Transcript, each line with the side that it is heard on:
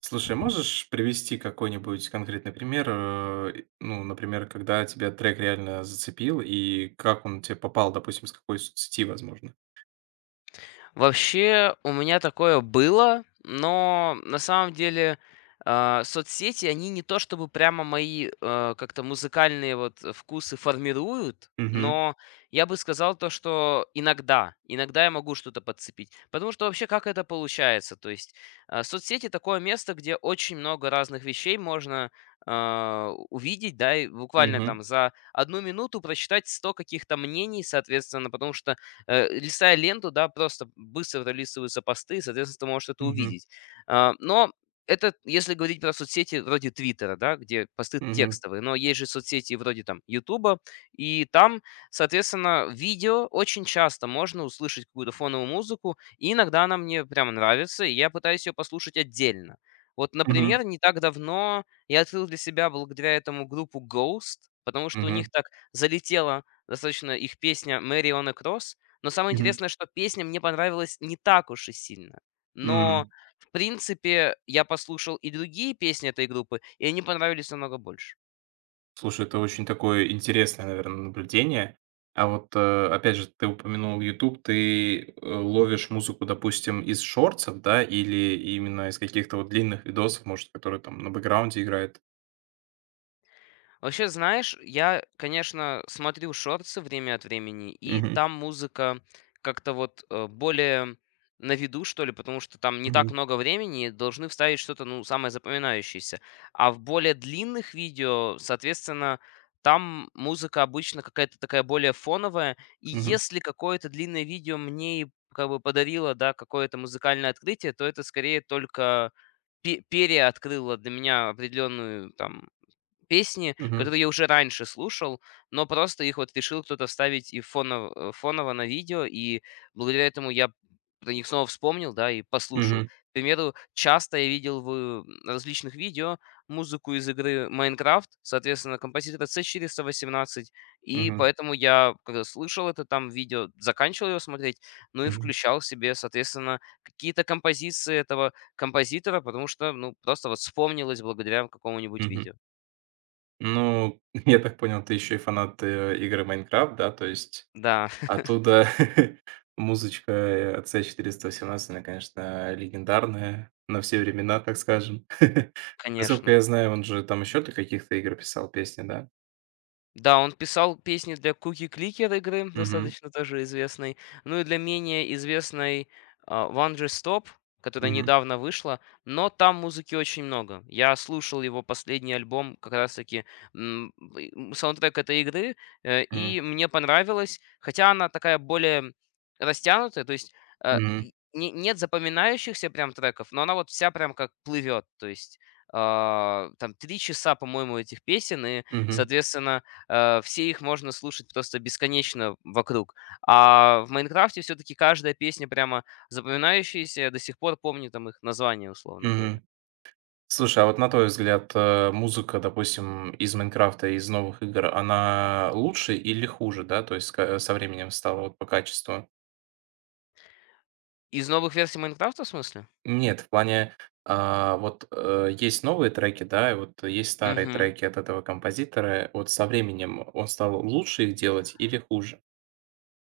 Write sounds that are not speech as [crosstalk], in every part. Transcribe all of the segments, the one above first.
right: Слушай, можешь привести какой-нибудь конкретный пример? Ну, например, когда тебя трек реально зацепил и как он тебе попал, допустим, с какой соцсети, возможно?
left: Вообще, у меня такое было, но на самом деле, соцсети, они не то чтобы прямо мои, как-то музыкальные вот вкусы формируют,
right: Мгм.
left: но я бы сказал то, что иногда я могу что-то подцепить. Потому что вообще как это получается? То есть соцсети такое место, где очень много разных вещей можно увидеть, да, и буквально
right: Мгм.
left: там за одну минуту прочитать 100 каких-то мнений, соответственно, потому что листая ленту, да, просто быстро пролистываются посты, и, соответственно, ты можешь это
right: Мгм.
left: увидеть. Но это если говорить про соцсети вроде Твиттера, да, где посты
right: Мгм.
left: текстовые, но есть же соцсети вроде там Ютуба, и там, соответственно, видео очень часто можно услышать какую-то фоновую музыку, и иногда она мне прям нравится, и я пытаюсь ее послушать отдельно. Вот,
right: Мгм.
left: например, не так давно я открыл для себя благодаря этому группу Ghost, потому что у
right: Мгм.
left: них так залетела достаточно их песня Mary on a Cross, но самое
right: Мгм.
left: интересное, что песня мне понравилась не так уж и сильно. Но,
right: М.
left: в принципе, я послушал и другие песни этой группы, и они понравились намного больше.
right: Слушай, это очень такое интересное, наверное, наблюдение. А вот, опять же, ты упомянул YouTube, ты ловишь музыку, допустим, из шортсов, да, или именно из каких-то вот длинных видосов, может, которые там на бэкграунде играет?
left: Вообще, знаешь, я, конечно, смотрю шорты время от времени, и
right: Мгм.
left: там музыка как-то вот, более на виду, что ли, потому что там не так
right: Мгм.
left: много времени, и должны вставить что-то, ну, самое запоминающееся. А в более длинных видео, соответственно, там музыка обычно какая-то такая более фоновая, и
right: Мгм.
left: если какое-то длинное видео мне и как бы подарило, да, какое-то музыкальное открытие, то это скорее только переоткрыло для меня определенную там песни,
right: Мгм.
left: которые я уже раньше слушал, но просто их вот решил кто-то вставить и фоново на видео, и благодаря этому я про них снова вспомнил, да, и послушал.
right: Мгм,
left: К примеру, часто я видел в, различных видео музыку из игры «Майнкрафт», соответственно, композитора C418, и
right: мгм,
left: поэтому я, когда слышал это там видео, заканчивал его смотреть, ну и
right: мгм,
left: включал себе, соответственно, какие-то композиции этого композитора, потому что, ну, просто вот вспомнилось благодаря какому-нибудь
right: мгм.
left: видео.
right: Ну, [laughs] я так понял, ты еще и фанат, игры "Майнкрафт", да? То есть
left: Да, [laughs]
right: оттуда [laughs] музычка, от "С 418", она, конечно, легендарная на все времена, так скажем. [laughs] Насколько
left: конечно.
right: я знаю, он же там еще для каких-то игр писал песни, да?
left: Да, он писал песни для Cookie Кликер игры,
right: Мгм,
left: достаточно тоже известной, ну и для менее известной, One Just Stop, которая
right: мгм,
left: недавно вышла, но там музыки очень много. Я слушал его последний альбом, как раз-таки, м, и, саундтрек этой игры,
right: м,
left: и мне понравилось, хотя она такая более растянутая, то есть,
right: мгм,
left: и нет запоминающихся прям треков, но она вот вся прям как плывет, то есть, там три часа, по-моему, этих песен, и,
right: мгм,
left: соответственно, все их можно слушать просто бесконечно вокруг. А в «Майнкрафте» все-таки каждая песня прямо запоминающаяся, я до сих пор помню там их названия, условно говоря.
right: мгм. Слушай, а вот на твой взгляд, музыка, допустим, из "Майнкрафта", из новых игр, она лучше или хуже, да? То есть ка со временем стала вот по качеству?
left: Из новых версий «Майнкрафта» в смысле?
right: Нет, в плане, есть новые треки, да, и вот есть старые
left: Мгм.
right: треки от этого композитора. Вот со временем он стал лучше их делать или хуже?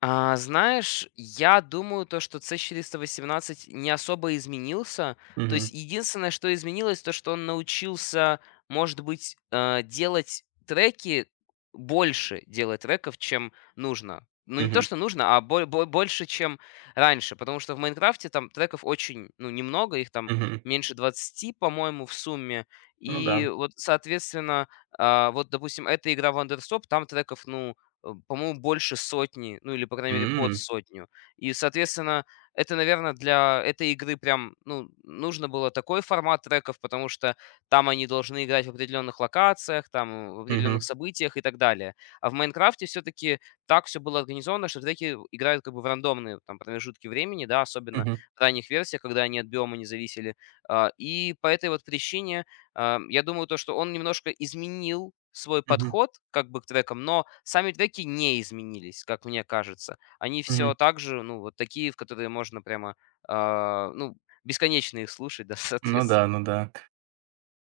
left: Знаешь, я думаю, то, что C418 не особо изменился. То
right: Мгм,
left: есть единственное, что изменилось, то, что он научился, может быть, делать треки, больше делать треков, чем нужно. Ну, не то,
right: мгм,
left: что нужно, а больше, чем раньше. Потому что в Майнкрафте там треков очень, ну, немного, их там
right: мгм.
left: меньше 20, по-моему, в сумме.
right: Ну да.
left: И вот, соответственно, вот, допустим, эта игра Wonderstop, там треков, ну, по-моему, больше сотни, ну или, по крайней мере, под
right: М.
left: сотню. И, соответственно, это, наверное, для этой игры прям, ну, нужно было такой формат треков, потому что там они должны играть в определенных локациях, там в определенных
right: Мгм,
left: событиях и так далее. А в Майнкрафте все-таки так все было организовано, что треки играют как бы в рандомные там промежутки времени, да, особенно
right: мгм,
left: в ранних версиях, когда они от биома не зависели. И по этой вот причине, я думаю, то, что он немножко изменил свой
right: мгм,
left: подход как бы к трекам, но сами треки не изменились, как мне кажется. Они
right: мгм.
left: все так же, ну, вот такие, в которые можно прямо, ну, бесконечно их слушать, да, [laughs]
right: Ну
left: соответственно.
right: да, ну да.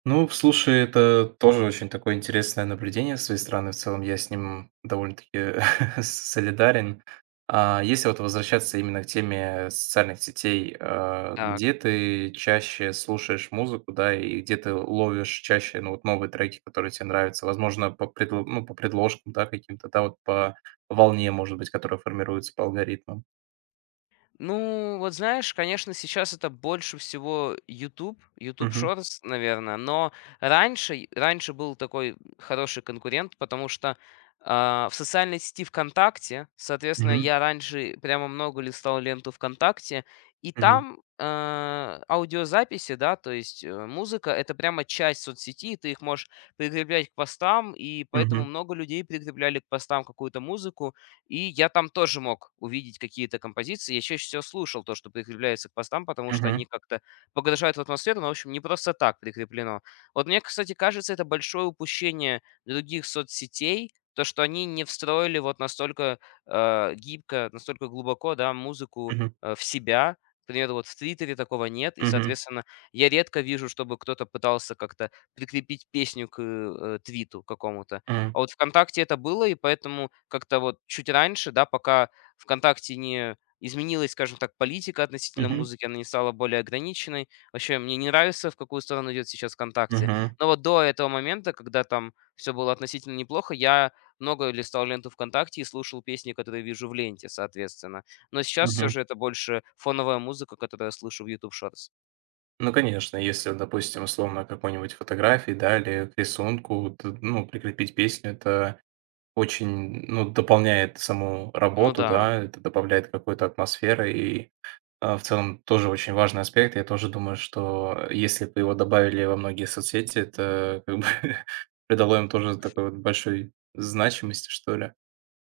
right: Ну, слушай, это тоже очень такое интересное наблюдение с твоей стороны. В целом я с ним довольно-таки [laughs] солидарен. А, если вот возвращаться именно к теме социальных сетей, а,
left: Так.
right: где ты чаще слушаешь музыку, да, и где ты ловишь чаще, ну, вот новые треки, которые тебе нравятся? Возможно, по предло ну, по предложкам, да, каким-то, да, вот по волне, может быть, которая формируется по алгоритмам.
left: Ну, вот знаешь, конечно, сейчас это больше всего YouTube, YouTube Shorts, наверное, но раньше был такой хороший конкурент, потому что, в социальной сети ВКонтакте, соответственно,
right: Мгм.
left: я раньше прямо много листал ленту ВКонтакте, и там, аудиозаписи, да, то есть, музыка, это прямо часть соцсети, ты их можешь прикреплять к постам, и поэтому
right: Мгм.
left: много людей прикрепляли к постам какую-то музыку, и я там тоже мог увидеть какие-то композиции. Я чаще всего слушал то, что прикрепляется к постам, потому что
right: Мгм.
left: они как-то погружают в атмосферу, но, в общем, не просто так прикреплено. Вот мне, кстати, кажется, это большое упущение других соцсетей, то, что они не встроили вот настолько, гибко, настолько глубоко, да, музыку,
right: Мгм.
left: в себя. К примеру, вот в Твиттере такого нет, и,
right: Мгм.
left: соответственно, я редко вижу, чтобы кто-то пытался как-то прикрепить песню к, твиту какому-то.
right: Мгм.
left: А вот «ВКонтакте» это было, и поэтому как-то вот чуть раньше, да, пока «ВКонтакте» не изменилась, скажем так, политика относительно
right: Мгм.
left: музыки, она не стала более ограниченной. Вообще, мне не нравится, в какую сторону идет сейчас
right: Мгм.
left: «ВКонтакте».
right: Мгм.
left: Но вот до этого момента, когда там все было относительно неплохо, я много листал ленту «ВКонтакте» и слушал песни, которые вижу в ленте, соответственно. Но сейчас все
right: Мгм.
left: же это больше фоновая музыка, которую я слышу в YouTube Shorts.
right: Ну, конечно, если, допустим, условно к какой-нибудь фотографии, да, или к рисунку, ну, прикрепить песню, это очень, ну, дополняет саму
left: Ну
right: работу,
left: да.
right: да, это добавляет какой-то атмосферы, и а, в целом тоже очень важный аспект. Я тоже думаю, что если бы его добавили во многие соцсети, это как бы [laughs] придало им тоже такой вот большой значимости, что ли.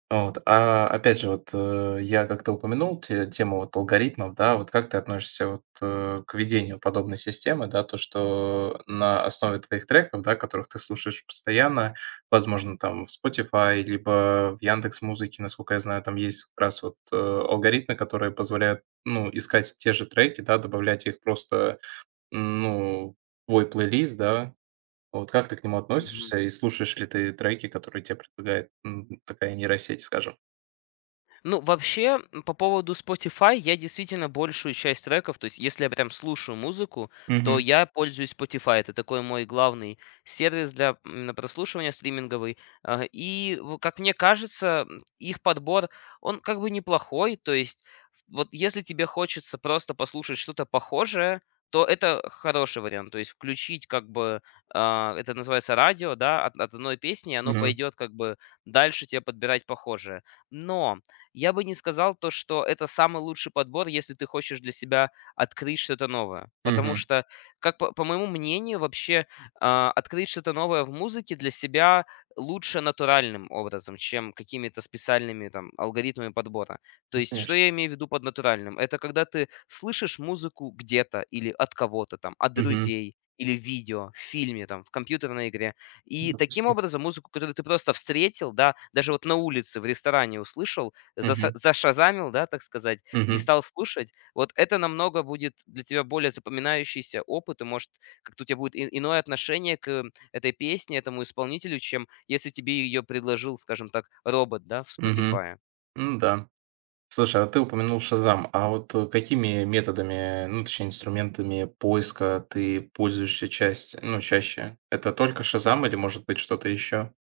right: А вот, а, опять же, вот, я как-то упомянул те тему вот алгоритмов, да. Вот как ты относишься вот, к ведению подобной системы, да? То, что на основе твоих треков, да, которых ты слушаешь постоянно, возможно, там в Spotify либо в Яндекс Музыке, насколько я знаю, там есть как раз вот, алгоритмы, которые позволяют, ну, искать те же треки, да, добавлять их просто, м, ну, в твой плейлист, да. Вот как ты к нему
left: Мгм.
right: относишься и слушаешь ли ты треки, которые тебе предлагает, м, такая нейросеть, скажем?
left: Ну, вообще, по поводу Spotify, я действительно большую часть треков, то есть если я прям слушаю музыку, то
right: Мгм,
left: я пользуюсь Spotify. Это такой мой главный сервис для именно прослушивания стриминговый. Как мне кажется, их подбор, он как бы неплохой. То есть вот если тебе хочется просто послушать что-то похожее, то это хороший вариант. То есть включить как бы, это называется радио, да, от одной песни, и оно
right: мгм,
left: пойдет как бы дальше тебе подбирать похожее. Но я бы не сказал то, что это самый лучший подбор, если ты хочешь для себя открыть что-то новое. Потому
right: мгм.
left: что, как по моему мнению, вообще, открыть что-то новое в музыке для себя лучше натуральным образом, чем какими-то специальными там алгоритмами подбора. То
right: Ну,
left: есть, что
right: конечно.
left: я имею в виду под натуральным? Это когда ты слышишь музыку где-то или от кого-то там, от
right: Мгм.
left: друзей или в видео, в фильме, там, в компьютерной игре. И таким
right: Допустим.
left: образом музыку, которую ты просто встретил, да, даже вот на улице, в ресторане услышал, заса
right: Мгм,
left: зашазамил, да, так сказать, и
right: мгм,
left: стал слушать, вот это намного будет для тебя более запоминающийся опыт, и, может, как-то у тебя будет и иное отношение к, этой песне, этому исполнителю, чем если тебе ее предложил, скажем так, робот, да, в
right: мгм.
left: Spotify.
right: Ну да. Слушай, а ты упомянул "Шазам". А вот, какими методами, ну, точнее, инструментами поиска ты пользуешься часть ну, чаще? Это только "Шазам" или, может быть, что-то еще?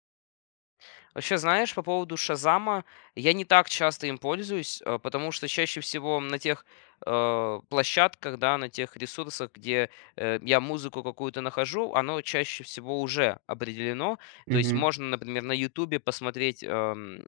left: Вообще, знаешь, по поводу «Шазама», я не так часто им пользуюсь, потому что чаще всего на тех, площадках, да, на тех ресурсах, где, я музыку какую-то нахожу, оно чаще всего уже определено. То есть
right: Мгм,
left: можно, например, на «Ютубе» посмотреть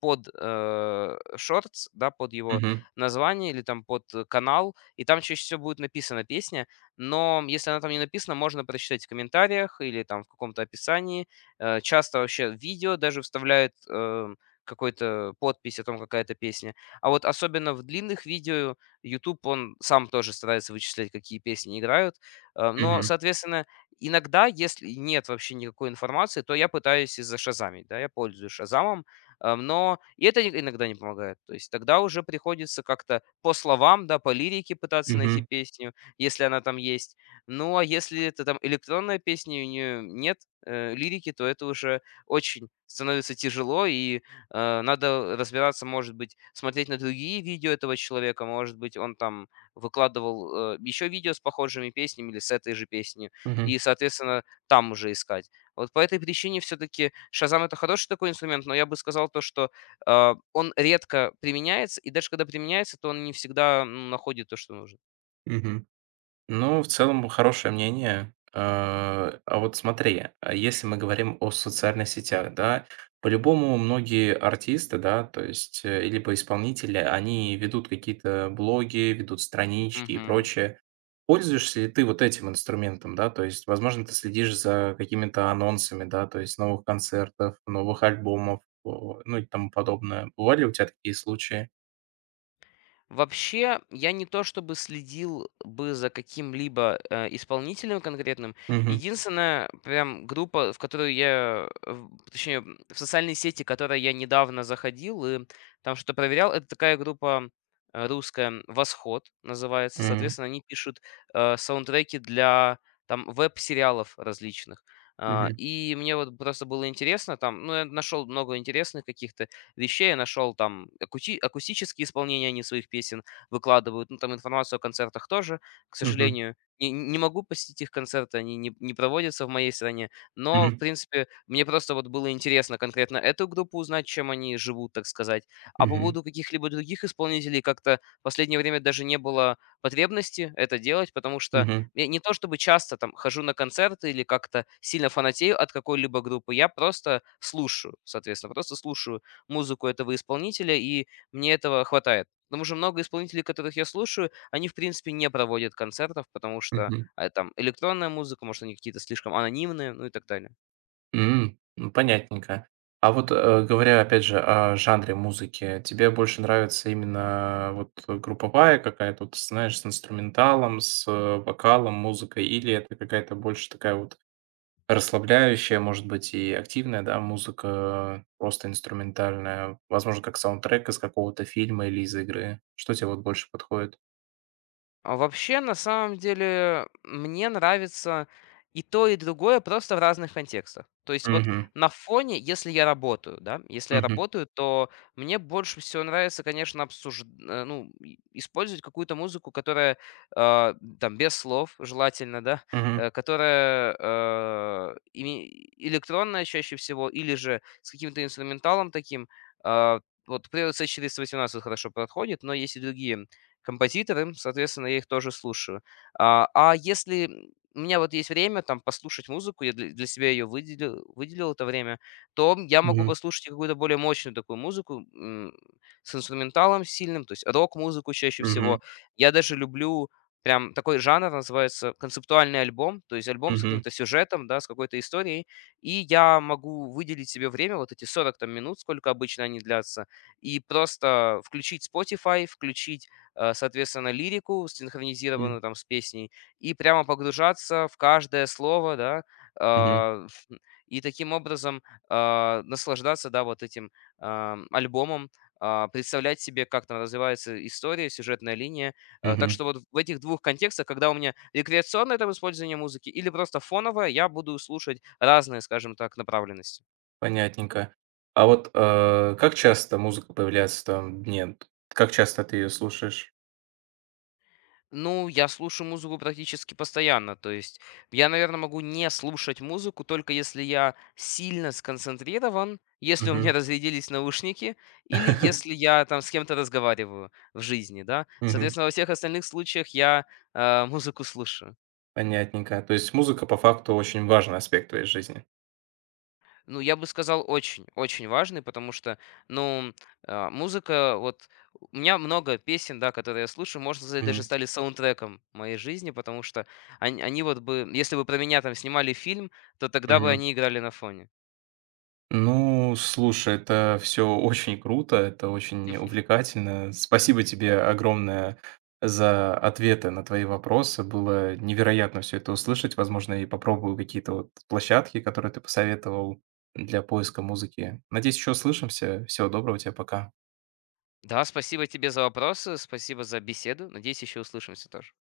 left: под, шортс, да, под его
right: мгм,
left: название или там под, канал, и там чаще всего будет написана песня. Но если она там не написана, можно прочитать в комментариях или там в каком-то описании. Часто вообще в видео даже вставляют, какой-то подпись о том, какая это песня. А вот особенно в длинных видео YouTube он сам тоже старается вычислять, какие песни играют. Но,
right: мгм,
left: соответственно, иногда, если нет вообще никакой информации, то я пытаюсь из-за зашазамить, да, я пользуюсь «Шазамом». Но и это и иногда не помогает. То есть тогда уже приходится как-то по словам, да, по лирике пытаться найти
right: мгм,
left: песню, если она там есть. Ну, а если это там электронная песня, и у нее нет, лирики, то это уже очень становится тяжело, и, надо разбираться, может быть, смотреть на другие видео этого человека, может быть, он там выкладывал еще видео с похожими песнями или с этой же песней,
right: мгм,
left: и, соответственно, там уже искать. Вот по этой причине все таки «Шазам» — это хороший такой инструмент, но я бы сказал то, что, он редко применяется, и даже когда применяется, то он не всегда, находит то, что нужно.
right: мгм. Ну, в целом, хорошее мнение. А вот смотри, а если мы говорим о социальных сетях, да, по-любому многие артисты, да, то есть, либо исполнители, они ведут какие-то блоги, ведут странички и
left: Мгм.
right: прочее. Пользуешься ли ты вот этим инструментом, да, то есть, возможно, ты следишь за какими-то анонсами, да, то есть новых концертов, новых альбомов, о, ну и тому подобное. Бывали у тебя такие случаи?
left: Вообще, я не то чтобы следил бы за каким-либо, исполнителем конкретным.
right: Мгм.
left: Единственная прям группа, в которую я, э, в точнее, в социальной сети, которой я недавно заходил и там что-то проверял, это такая группа, русская, «Восход» называется.
right: Мгм.
left: Соответственно, они пишут, саундтреки для там веб-сериалов различных. А,
right: Мгм.
left: и мне вот просто было интересно там, ну, я нашел много интересных каких-то вещей. Я нашел там акустические исполнения они своих песен выкладывают, ну, там информацию о концертах тоже, к
right: Мгм.
left: сожалению. Не могу посетить их концерты, они не проводятся в моей стране, но, в
right: Мгм.
left: принципе, мне просто вот было интересно конкретно эту группу узнать, чем они живут, так сказать. А по
right: Мгм.
left: поводу каких-либо других исполнителей как-то в последнее время даже не было потребности это делать, потому что
right: Мгм.
left: я не то чтобы часто там хожу на концерты или как-то сильно фанатею от какой-либо группы, я просто слушаю, соответственно, просто слушаю музыку этого исполнителя, и мне этого хватает. Потому что много исполнителей, которых я слушаю, они, в принципе, не проводят концертов, потому что,
right: Мгм.
left: там электронная музыка, может, они какие-то слишком анонимные, ну и так далее.
right: М, ну, понятненько. А вот, говоря опять же о жанре музыки, тебе больше нравится именно вот групповая какая-то, вот, знаешь, с инструменталом, с вокалом, музыкой, или это какая-то больше такая вот расслабляющая, может быть, и активная, да, музыка, просто инструментальная, возможно, как саундтрек из какого-то фильма или из игры? Что тебе вот больше подходит?
left: А вообще, на самом деле, мне нравится и то, и другое, просто в разных контекстах. То есть вот
right: Мгм.
left: на фоне, если я работаю, да, если я
right: Мгм.
left: работаю, то мне больше всего нравится, конечно, ну, использовать какую-то музыку, которая, э, там без слов, желательно, да,
right: Мгм.
left: которая, электронная чаще всего, или же с каким-то инструменталом таким. э, вот Player C418 хорошо подходит, но есть и другие композиторы, соответственно, я их тоже слушаю. А если, у меня вот есть время там послушать музыку, я для себя ее выделил, выделил это время, то я могу
right: Мгм.
left: послушать и какую-то более мощную такую музыку, с инструменталом сильным, то есть рок-музыку чаще
right: Мгм.
left: всего. Я даже люблю прям такой жанр, называется концептуальный альбом, то есть альбом с
right: Мгм.
left: каким-то сюжетом, да, с какой-то историей, и я могу выделить себе время, вот эти 40 там минут, сколько обычно они длятся, и просто включить Spotify, включить, соответственно, лирику, синхронизированную там с песней, и прямо погружаться в каждое слово, да,
right: Мгм.
left: а, [laughs] и таким образом, наслаждаться, да, вот этим, альбомом, представлять себе, как там развивается история, сюжетная линия. Так
right: Мгм.
left: что вот в этих двух контекстах, когда у меня рекреационное там использование музыки или просто фоновое, я буду слушать разные, скажем так, направленности.
right: Понятненько. А вот, как часто музыка появляется в твоём дне? Как часто ты ее слушаешь?
left: Ну, я слушаю музыку практически постоянно. То есть я, наверное, могу не слушать музыку, только если я сильно сконцентрирован, если у меня [laughs]
right: Мгм.
left: разрядились наушники, или если
right: [laughs]
left: я там с кем-то разговариваю в жизни, да.
right: Мгм.
left: Соответственно, во всех остальных случаях я, музыку слушаю.
right: Понятненько. То есть музыка по факту очень важный аспект твоей жизни.
left: Ну, я бы сказал, очень, очень важный, потому что, ну, музыка, вот у меня много песен, да, которые я слушаю, можно сказать, даже
right: Мгм.
left: стали саундтреком моей жизни, потому что они вот бы, если бы про меня там снимали фильм, то тогда бы
right: Мгм.
left: они играли на фоне.
right: Ну, слушай, это все очень круто, это очень увлекательно. Спасибо тебе огромное за ответы на твои вопросы. Было невероятно все это услышать. Возможно, и попробую какие-то вот площадки, которые ты посоветовал для поиска музыки. Надеюсь, еще услышимся. Всего доброго тебе, пока.
left: Да, спасибо тебе за вопросы, спасибо за беседу. Надеюсь, еще услышимся тоже.